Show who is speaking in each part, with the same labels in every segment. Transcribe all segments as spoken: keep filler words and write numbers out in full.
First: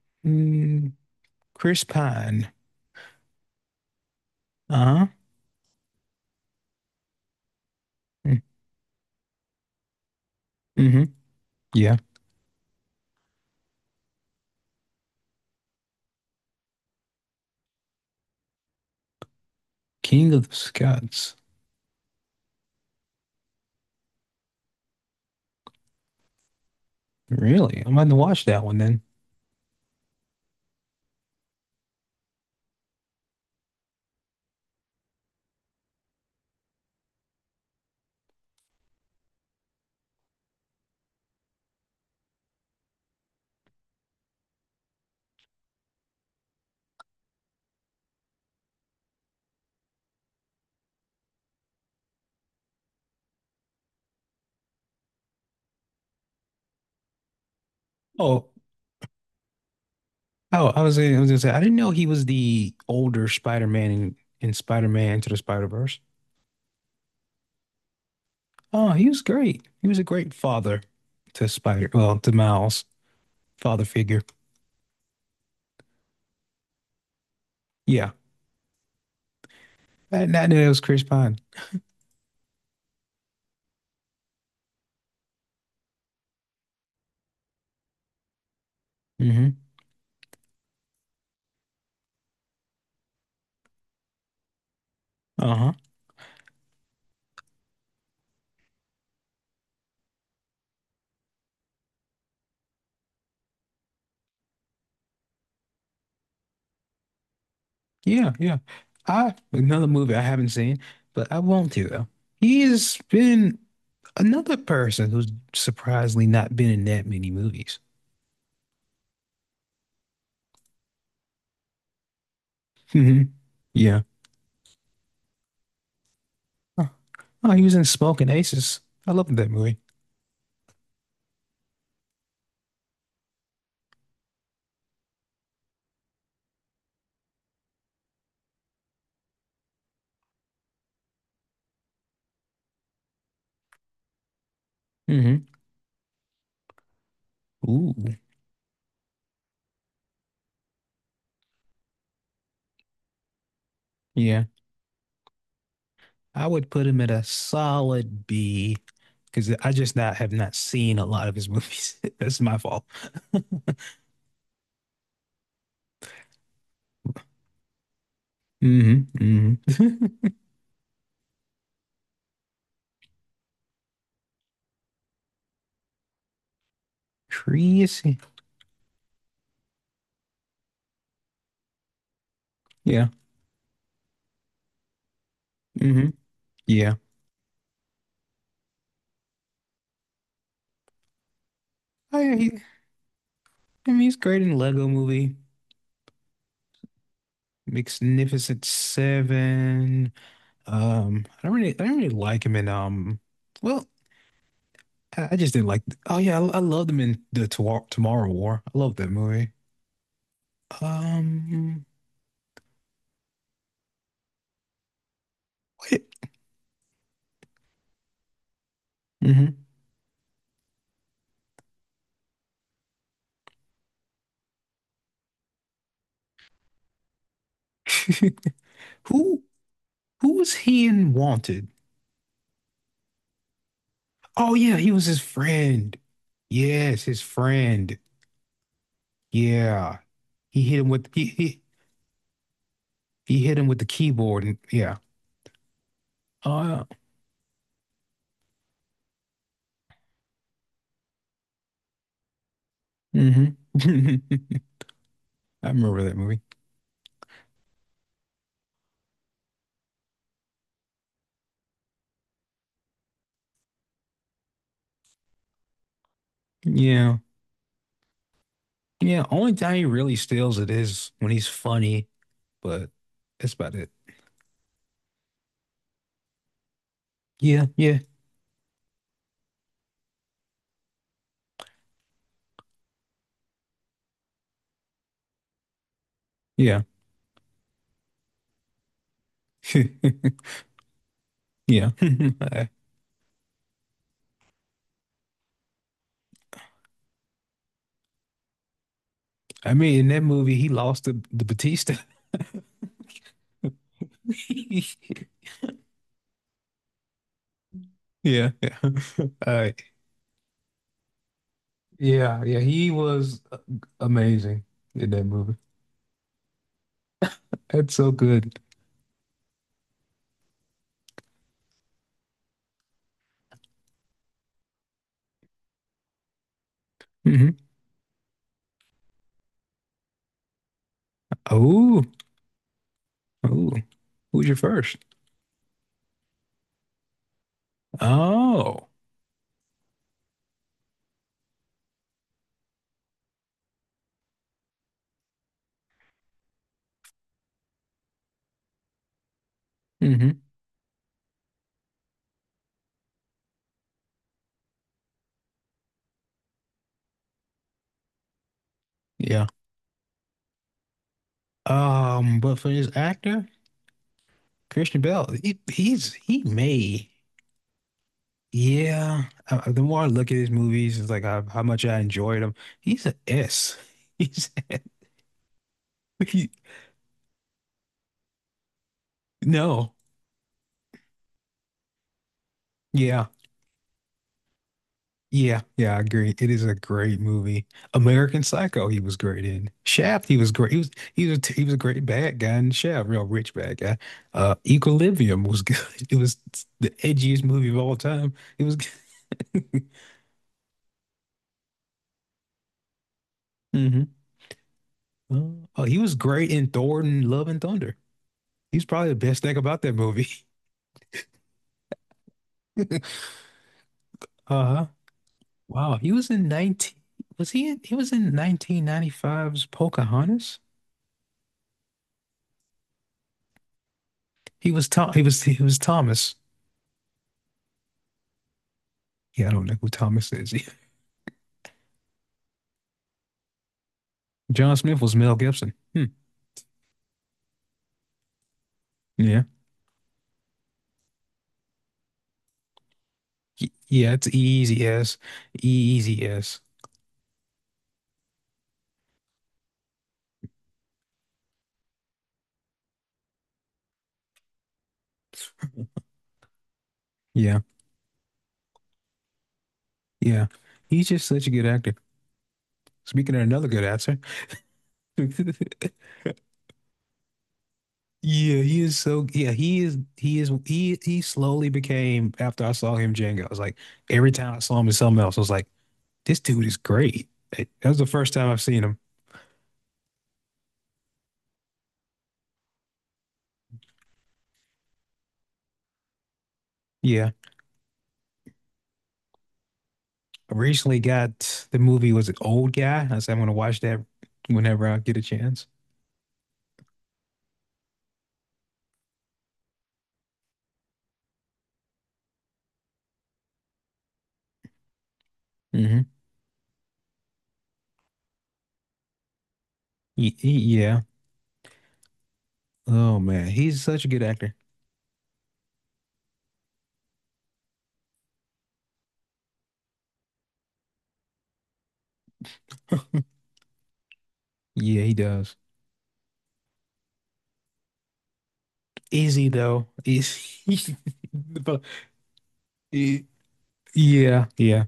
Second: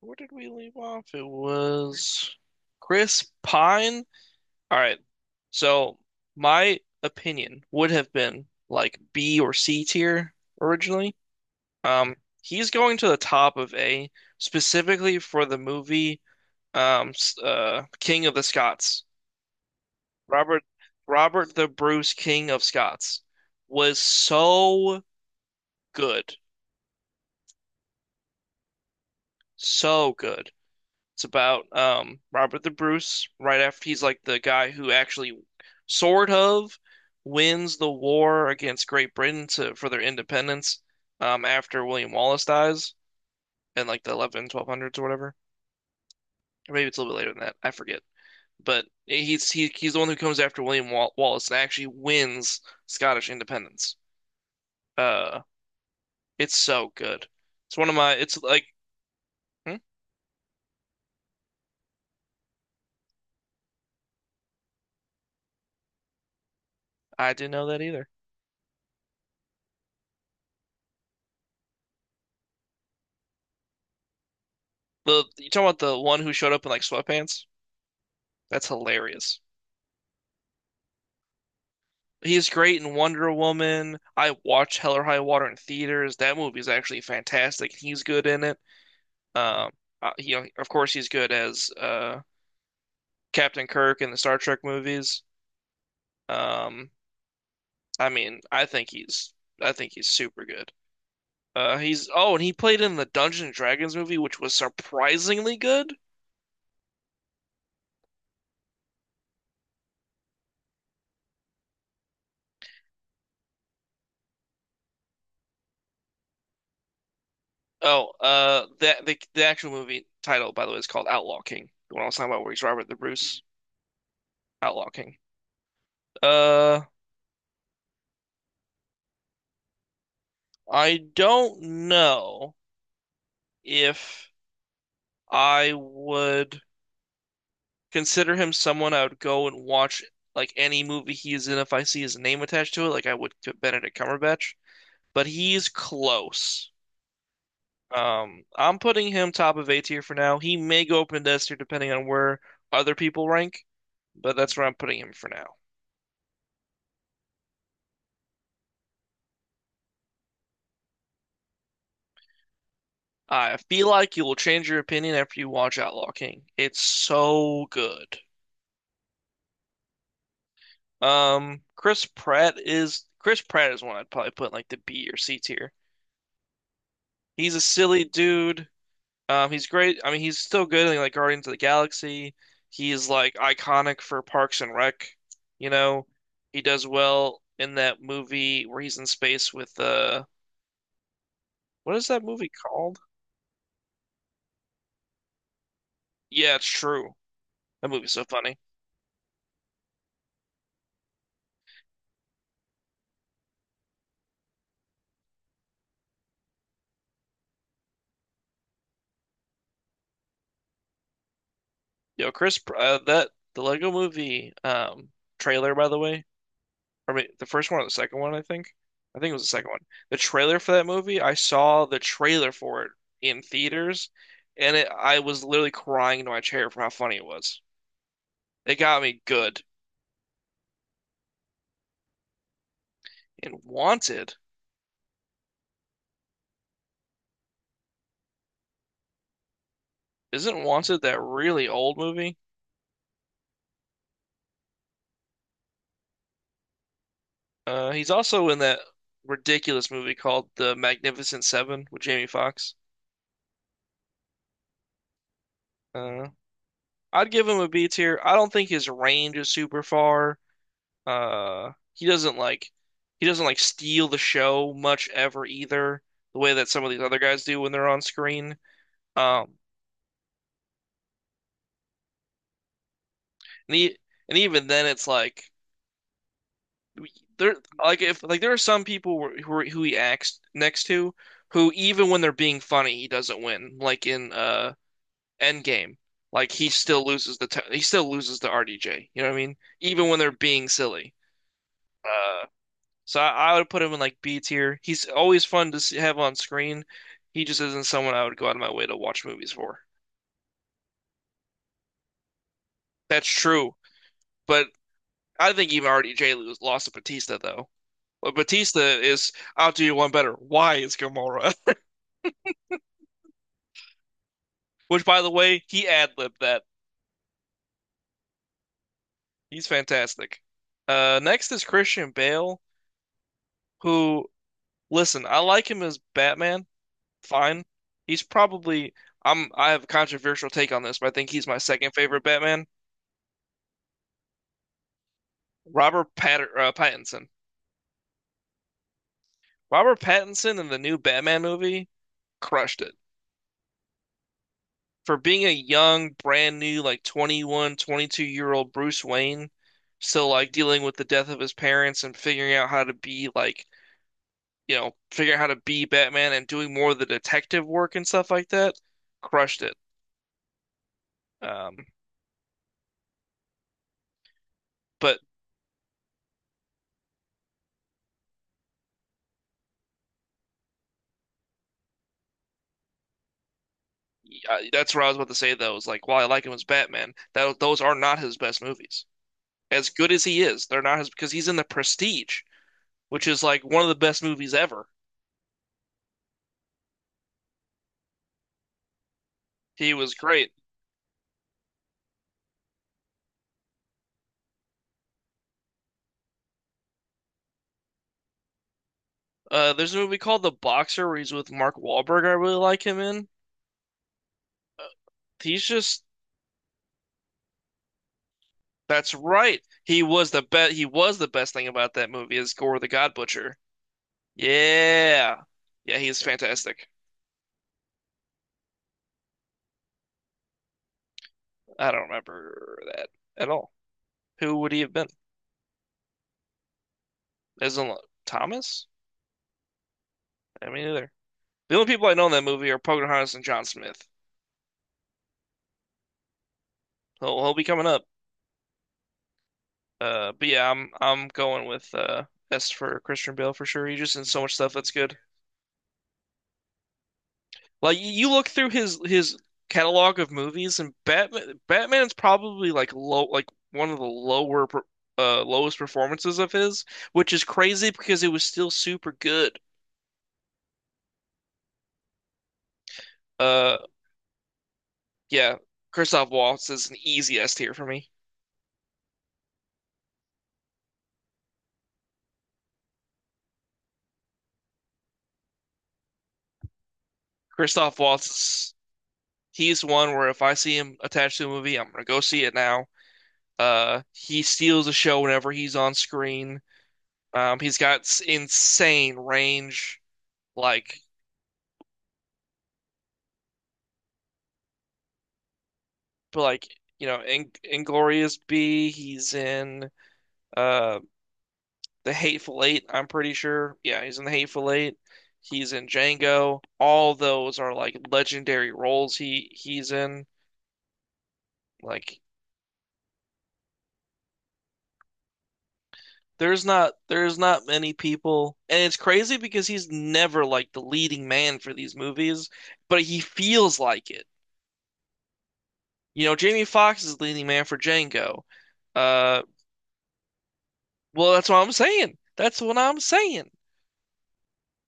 Speaker 1: Where did we leave
Speaker 2: Mm,
Speaker 1: off? It
Speaker 2: Chris
Speaker 1: was
Speaker 2: Pine.
Speaker 1: Chris Pine. All right.
Speaker 2: Uh-huh.
Speaker 1: So my opinion would have
Speaker 2: Mm,
Speaker 1: been like B or C tier
Speaker 2: Mm-hmm.
Speaker 1: originally.
Speaker 2: Yeah.
Speaker 1: Um, he's going to the top of A specifically for the movie um uh King of the Scots.
Speaker 2: King of the
Speaker 1: Robert
Speaker 2: Scots.
Speaker 1: Robert the Bruce King of Scots was so good.
Speaker 2: Really? I'm going to watch that one then.
Speaker 1: So good. It's about um Robert the Bruce right after he's like the guy who actually sort of wins the war against Great Britain to for their independence um after William Wallace dies in like the eleven twelve hundreds or whatever. Or maybe it's a little bit later than that. I forget. But he's he, he's the one who comes after William Wal Wallace and actually wins Scottish independence. Uh it's so good. It's one of my it's
Speaker 2: Oh,
Speaker 1: like hmm?
Speaker 2: oh, I was gonna, I was gonna say I didn't know he was the older Spider-Man in, in Spider-Man Into the Spider-Verse.
Speaker 1: I didn't know that either.
Speaker 2: Oh, he was great. He was a great father to Spider, well, to Miles, father figure.
Speaker 1: The You talking about the one who showed up in like sweatpants?
Speaker 2: Yeah.
Speaker 1: That's hilarious.
Speaker 2: I, I knew it was Chris Pine.
Speaker 1: He's great in Wonder Woman. I watched Hell or High Water in theaters. That movie is actually fantastic. He's good in it.
Speaker 2: Hmm.
Speaker 1: Um, uh, he, of course, he's good as uh, Captain Kirk in the Star Trek movies.
Speaker 2: Uh-huh.
Speaker 1: Um, I mean, I think he's, I think he's super good. Uh, he's Oh, and he played in the Dungeons and Dragons movie, which was surprisingly good.
Speaker 2: Yeah, yeah. I, another movie I haven't seen, but I want to though. He has been— another person who's surprisingly not been in that many movies.
Speaker 1: Oh, uh, that the the actual movie title, by the way, is called Outlaw King. The one I was talking about, where he's Robert the
Speaker 2: Hmm.
Speaker 1: Bruce,
Speaker 2: Yeah.
Speaker 1: Outlaw King. Uh,
Speaker 2: Oh, oh, he was in Smoking Aces. I love that movie.
Speaker 1: I don't know if I would consider him someone I would go and watch like any movie he is in if I see his name attached to it, like I would to Benedict Cumberbatch. But
Speaker 2: Hmm.
Speaker 1: he's close.
Speaker 2: Ooh.
Speaker 1: Um, I'm putting him top of A tier for now. He may go up in S tier depending on where other people rank, but
Speaker 2: Yeah.
Speaker 1: that's where I'm putting him for now.
Speaker 2: I would put him at a solid B because I just not have not seen a lot of his movies. That's my fault.
Speaker 1: I feel like you will change your opinion after you watch Outlaw King. It's so good.
Speaker 2: Hmm. Hmm.
Speaker 1: Um, Chris Pratt is Chris Pratt is one I'd probably put in like the B or C tier. He's a silly
Speaker 2: Crazy.
Speaker 1: dude. Um, he's great. I mean, he's still good in like Guardians of the Galaxy. He's
Speaker 2: Yeah.
Speaker 1: like iconic for Parks and Rec. You know,
Speaker 2: Hmm.
Speaker 1: he does
Speaker 2: Yeah.
Speaker 1: well in that movie where he's in space with uh, what is
Speaker 2: Oh,
Speaker 1: that
Speaker 2: yeah,
Speaker 1: movie
Speaker 2: he,
Speaker 1: called?
Speaker 2: I mean, he's great in Lego Movie,
Speaker 1: Yeah, it's true. That movie's so funny.
Speaker 2: Magnificent Seven. Um, I don't really, I don't really like him in um. Well, I I just didn't like. Oh yeah, I, I love them in the Tomorrow, Tomorrow War. I love that movie. Um,
Speaker 1: Yo, Chris, Pr- uh, that the Lego Movie um trailer by the
Speaker 2: what?
Speaker 1: way or wait, the first one or the second one, I think. I think it was the
Speaker 2: Hmm.
Speaker 1: second one. The trailer for that movie, I saw the trailer for it in theaters, and it, I was literally crying into my chair for how funny it was. It got me
Speaker 2: Who
Speaker 1: good.
Speaker 2: who was he in Wanted?
Speaker 1: And Wanted,
Speaker 2: Oh yeah, he was his friend. Yes, his friend. Yeah, he
Speaker 1: isn't
Speaker 2: hit him
Speaker 1: Wanted
Speaker 2: with
Speaker 1: that
Speaker 2: he he,
Speaker 1: really old movie?
Speaker 2: he hit him with the keyboard and yeah. Oh
Speaker 1: Uh, he's also in that ridiculous movie called The Magnificent Seven with Jamie Foxx.
Speaker 2: yeah. Hmm. I remember that
Speaker 1: Uh,
Speaker 2: movie.
Speaker 1: I'd give him a B tier. I don't think his range is super far. Uh, he doesn't like he doesn't like steal the show much ever either, the way that some of these
Speaker 2: Yeah,
Speaker 1: other guys do when they're on screen.
Speaker 2: yeah. Only
Speaker 1: Um,
Speaker 2: time he really steals it is when he's funny, but that's about
Speaker 1: and
Speaker 2: it.
Speaker 1: he, and even then, it's like there
Speaker 2: Yeah, yeah,
Speaker 1: like if like there are some people who who who he acts next to who even when they're being funny, he doesn't win. Like in uh Endgame, like he
Speaker 2: yeah.
Speaker 1: still loses the t he still loses to R D J. You know what I mean? Even when they're being silly.
Speaker 2: Yeah.
Speaker 1: Uh, So I, I would put him in like B tier. He's always fun to s- have on screen. He just isn't someone I would go out of my way to watch movies
Speaker 2: I
Speaker 1: for.
Speaker 2: mean, in that movie, he lost the, the Batista.
Speaker 1: That's true, but I think even R D J was lost to Batista though. But
Speaker 2: Yeah. Yeah.
Speaker 1: Batista
Speaker 2: All
Speaker 1: is I'll
Speaker 2: right.
Speaker 1: do you one better. Why is Gamora?
Speaker 2: Yeah. Yeah. He was uh, amazing
Speaker 1: Which
Speaker 2: in
Speaker 1: by
Speaker 2: that
Speaker 1: the
Speaker 2: movie.
Speaker 1: way, he ad-libbed that.
Speaker 2: That's so good.
Speaker 1: He's fantastic. Uh, next is Christian Bale, who listen, I like him as Batman.
Speaker 2: Hmm.
Speaker 1: Fine. He's probably I'm I have a controversial take on this, but I think he's my second
Speaker 2: Oh.
Speaker 1: favorite Batman.
Speaker 2: Oh. Who's your first?
Speaker 1: Robert Patter uh, Pattinson.
Speaker 2: Oh.
Speaker 1: Robert Pattinson in the new Batman movie crushed it. For being a young, brand new, like twenty-one, twenty-two year old Bruce Wayne, still
Speaker 2: Hmm.
Speaker 1: like dealing with the death of his parents and figuring out how to be like, you know, figuring out how to be Batman and doing more of the detective work and stuff like that,
Speaker 2: Yeah.
Speaker 1: crushed it. Um,
Speaker 2: Um, but for this actor, Christian
Speaker 1: but
Speaker 2: Bale, he, he's he may. Yeah. Uh, the more I look at his movies, it's like how, how much I enjoyed him. He's an S. He's
Speaker 1: uh, That's what I was about to say though, is like, while I like
Speaker 2: he,
Speaker 1: him as Batman, that those are not his best movies. As
Speaker 2: No.
Speaker 1: good as he is, they're not his because he's in the Prestige,
Speaker 2: Yeah.
Speaker 1: which is like one of the best movies ever.
Speaker 2: Yeah. Yeah. I agree. It is a great movie. American Psycho, he was great in.
Speaker 1: He was
Speaker 2: Shaft, he
Speaker 1: great.
Speaker 2: was great. He was he was he was a great bad guy in Shaft, real rich bad guy. Uh, Equilibrium was good. It was the edgiest movie of all time. It was
Speaker 1: Uh, there's a movie called The Boxer where he's with Mark Wahlberg. I really like him in.
Speaker 2: hmm.
Speaker 1: He's
Speaker 2: Oh, oh, he
Speaker 1: just
Speaker 2: was great in Thor and Love and Thunder. He's probably
Speaker 1: That's
Speaker 2: the best thing
Speaker 1: right.
Speaker 2: about that
Speaker 1: He
Speaker 2: movie.
Speaker 1: was the best. He was the best thing about that movie is Gore the God Butcher.
Speaker 2: Uh-huh.
Speaker 1: Yeah,
Speaker 2: Wow.
Speaker 1: yeah,
Speaker 2: He
Speaker 1: he's
Speaker 2: was in
Speaker 1: fantastic.
Speaker 2: nineteen was he in, he was in nineteen ninety five's Pocahontas?
Speaker 1: I don't remember that at all. Who
Speaker 2: He
Speaker 1: would he
Speaker 2: was
Speaker 1: have been?
Speaker 2: Tom he was he was Thomas.
Speaker 1: Isn't Thomas?
Speaker 2: Yeah, I don't know who Thomas is.
Speaker 1: I mean, either. The only people I know in that movie are Pocahontas and John Smith.
Speaker 2: John Smith was Mel Gibson. Hmm.
Speaker 1: He'll, he'll be coming up.
Speaker 2: Yeah.
Speaker 1: Uh, but yeah, I'm I'm going with uh S for Christian Bale for
Speaker 2: Y-
Speaker 1: sure. He's
Speaker 2: Yeah,
Speaker 1: just in
Speaker 2: it's
Speaker 1: so much stuff
Speaker 2: easy
Speaker 1: that's good.
Speaker 2: as. Easy as.
Speaker 1: Like y- you look through his his catalog of movies, and Batman Batman's probably like low like one of the lower per- uh lowest performances of his, which is
Speaker 2: Yeah.
Speaker 1: crazy because it was still super good.
Speaker 2: Yeah. He's just such a good actor. Speaking of another
Speaker 1: Uh,
Speaker 2: good actor.
Speaker 1: yeah, Christoph Waltz is an easy S tier for me.
Speaker 2: Yeah, he is, so yeah, he is he is he he slowly became, after I saw him Django, I was like every time I saw him in something else, I was like, this dude is great. Like, that was
Speaker 1: Christoph
Speaker 2: the
Speaker 1: Waltz
Speaker 2: first time I've
Speaker 1: is
Speaker 2: seen him.
Speaker 1: he's one where if I see him attached to a movie, I'm gonna go see it now. Uh, he steals the show whenever he's on screen.
Speaker 2: Yeah.
Speaker 1: Um, he's got insane range,
Speaker 2: I recently
Speaker 1: like
Speaker 2: got the movie— was an Old Guy? I said I'm gonna watch that whenever I get a chance.
Speaker 1: but like you know, in Inglorious B. He's in uh the Hateful Eight. I'm pretty sure. Yeah, he's in the Hateful Eight. He's in
Speaker 2: Hmm.
Speaker 1: Django. All those are like legendary roles he he's in.
Speaker 2: Y- y- yeah.
Speaker 1: Like
Speaker 2: Oh man, he's such a good actor.
Speaker 1: there's not there's not many people, and it's crazy because he's never like the leading man for these movies, but he feels like it.
Speaker 2: Yeah, he does.
Speaker 1: You know, Jamie Foxx is leading man for Django.
Speaker 2: Is
Speaker 1: Uh,
Speaker 2: he though? Is he?
Speaker 1: Well, that's what I'm
Speaker 2: but-
Speaker 1: saying. That's what I'm
Speaker 2: he-
Speaker 1: saying.
Speaker 2: Yeah, yeah,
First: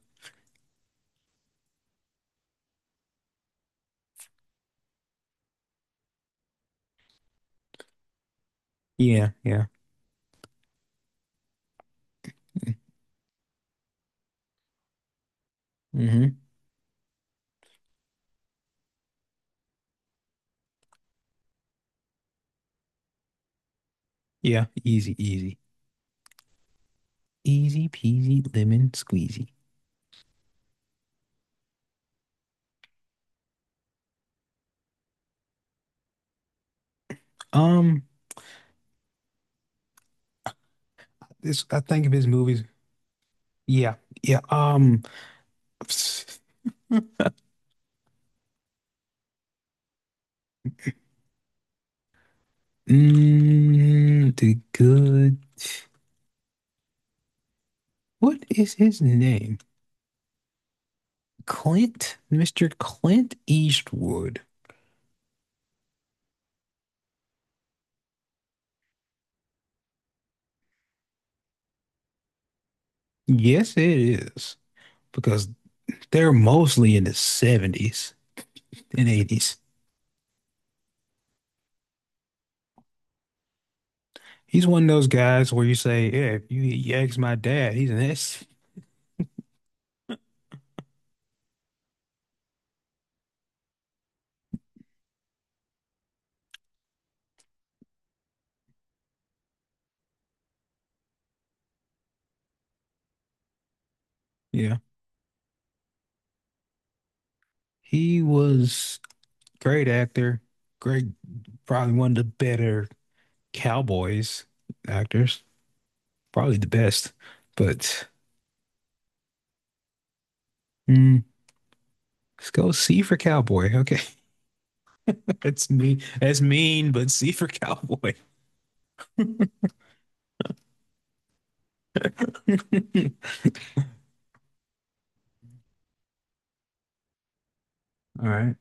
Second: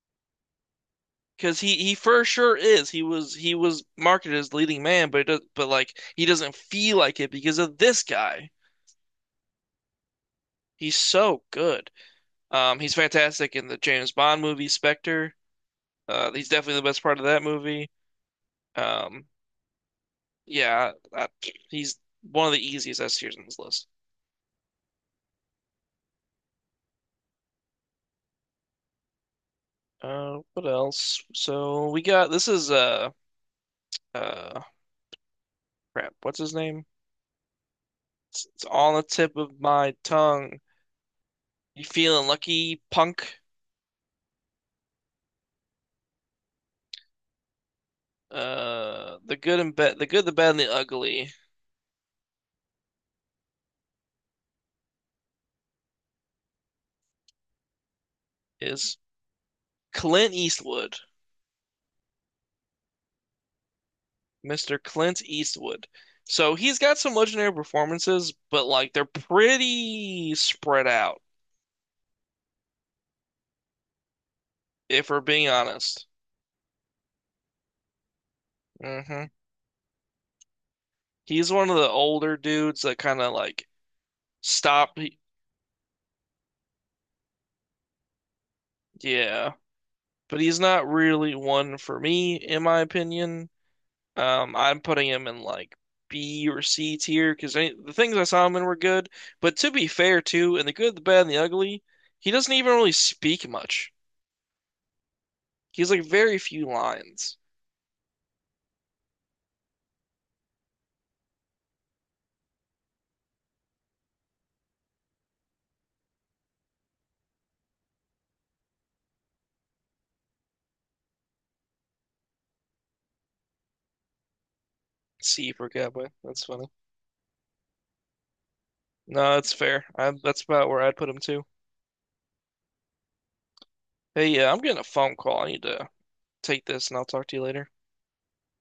Speaker 1: Because he he for sure is. He was he was marketed as leading man, but it does, but like he doesn't feel like it because of this guy.
Speaker 2: yeah, yeah.
Speaker 1: He's so good. Um, he's fantastic in the James Bond movie Spectre. Uh,
Speaker 2: Hmm.
Speaker 1: he's definitely the best part of that movie. Um, yeah, I, he's one of the easiest S tiers on this list.
Speaker 2: Yeah, easy, easy, easy peasy lemon squeezy.
Speaker 1: Uh, what else? So we got this is uh uh crap. What's his name?
Speaker 2: Um,
Speaker 1: It's, it's on the tip of my tongue.
Speaker 2: this I
Speaker 1: You
Speaker 2: think of his
Speaker 1: feeling
Speaker 2: movies.
Speaker 1: lucky, punk?
Speaker 2: Yeah, yeah. Um,
Speaker 1: Uh, the good and bad, The good, the bad, and the ugly
Speaker 2: mm, the good. What is
Speaker 1: is
Speaker 2: his name?
Speaker 1: Clint Eastwood,
Speaker 2: Clint, mister Clint Eastwood.
Speaker 1: mister Clint Eastwood. So he's got some legendary performances, but like they're pretty spread out,
Speaker 2: Yes, it is
Speaker 1: if we're
Speaker 2: because
Speaker 1: being honest.
Speaker 2: they're mostly in the seventies and
Speaker 1: Hmm.
Speaker 2: eighties.
Speaker 1: He's one of the older dudes that kind of like
Speaker 2: He's one of
Speaker 1: stop.
Speaker 2: those guys where you say, yeah, if you, you ask my dad, he's an S.
Speaker 1: Yeah, but he's not really one for me, in my opinion. Um, I'm putting him in like B or C tier because the things I saw him in were good. But to be fair, too, in the good, the bad, and the ugly, he doesn't even really speak much.
Speaker 2: Yeah.
Speaker 1: He's like very few lines.
Speaker 2: He was great actor, great, probably one of the better Cowboys actors, probably the best. But mm, let's go C for Cowboy. Okay.
Speaker 1: C for
Speaker 2: That's me.
Speaker 1: Cowboy.
Speaker 2: That's
Speaker 1: That's funny.
Speaker 2: mean, but C for Cowboy.
Speaker 1: No, that's fair. I, that's about where I'd put him too. Hey, yeah, I'm getting a phone call. I need to take this, and I'll talk to you later.
Speaker 2: All right.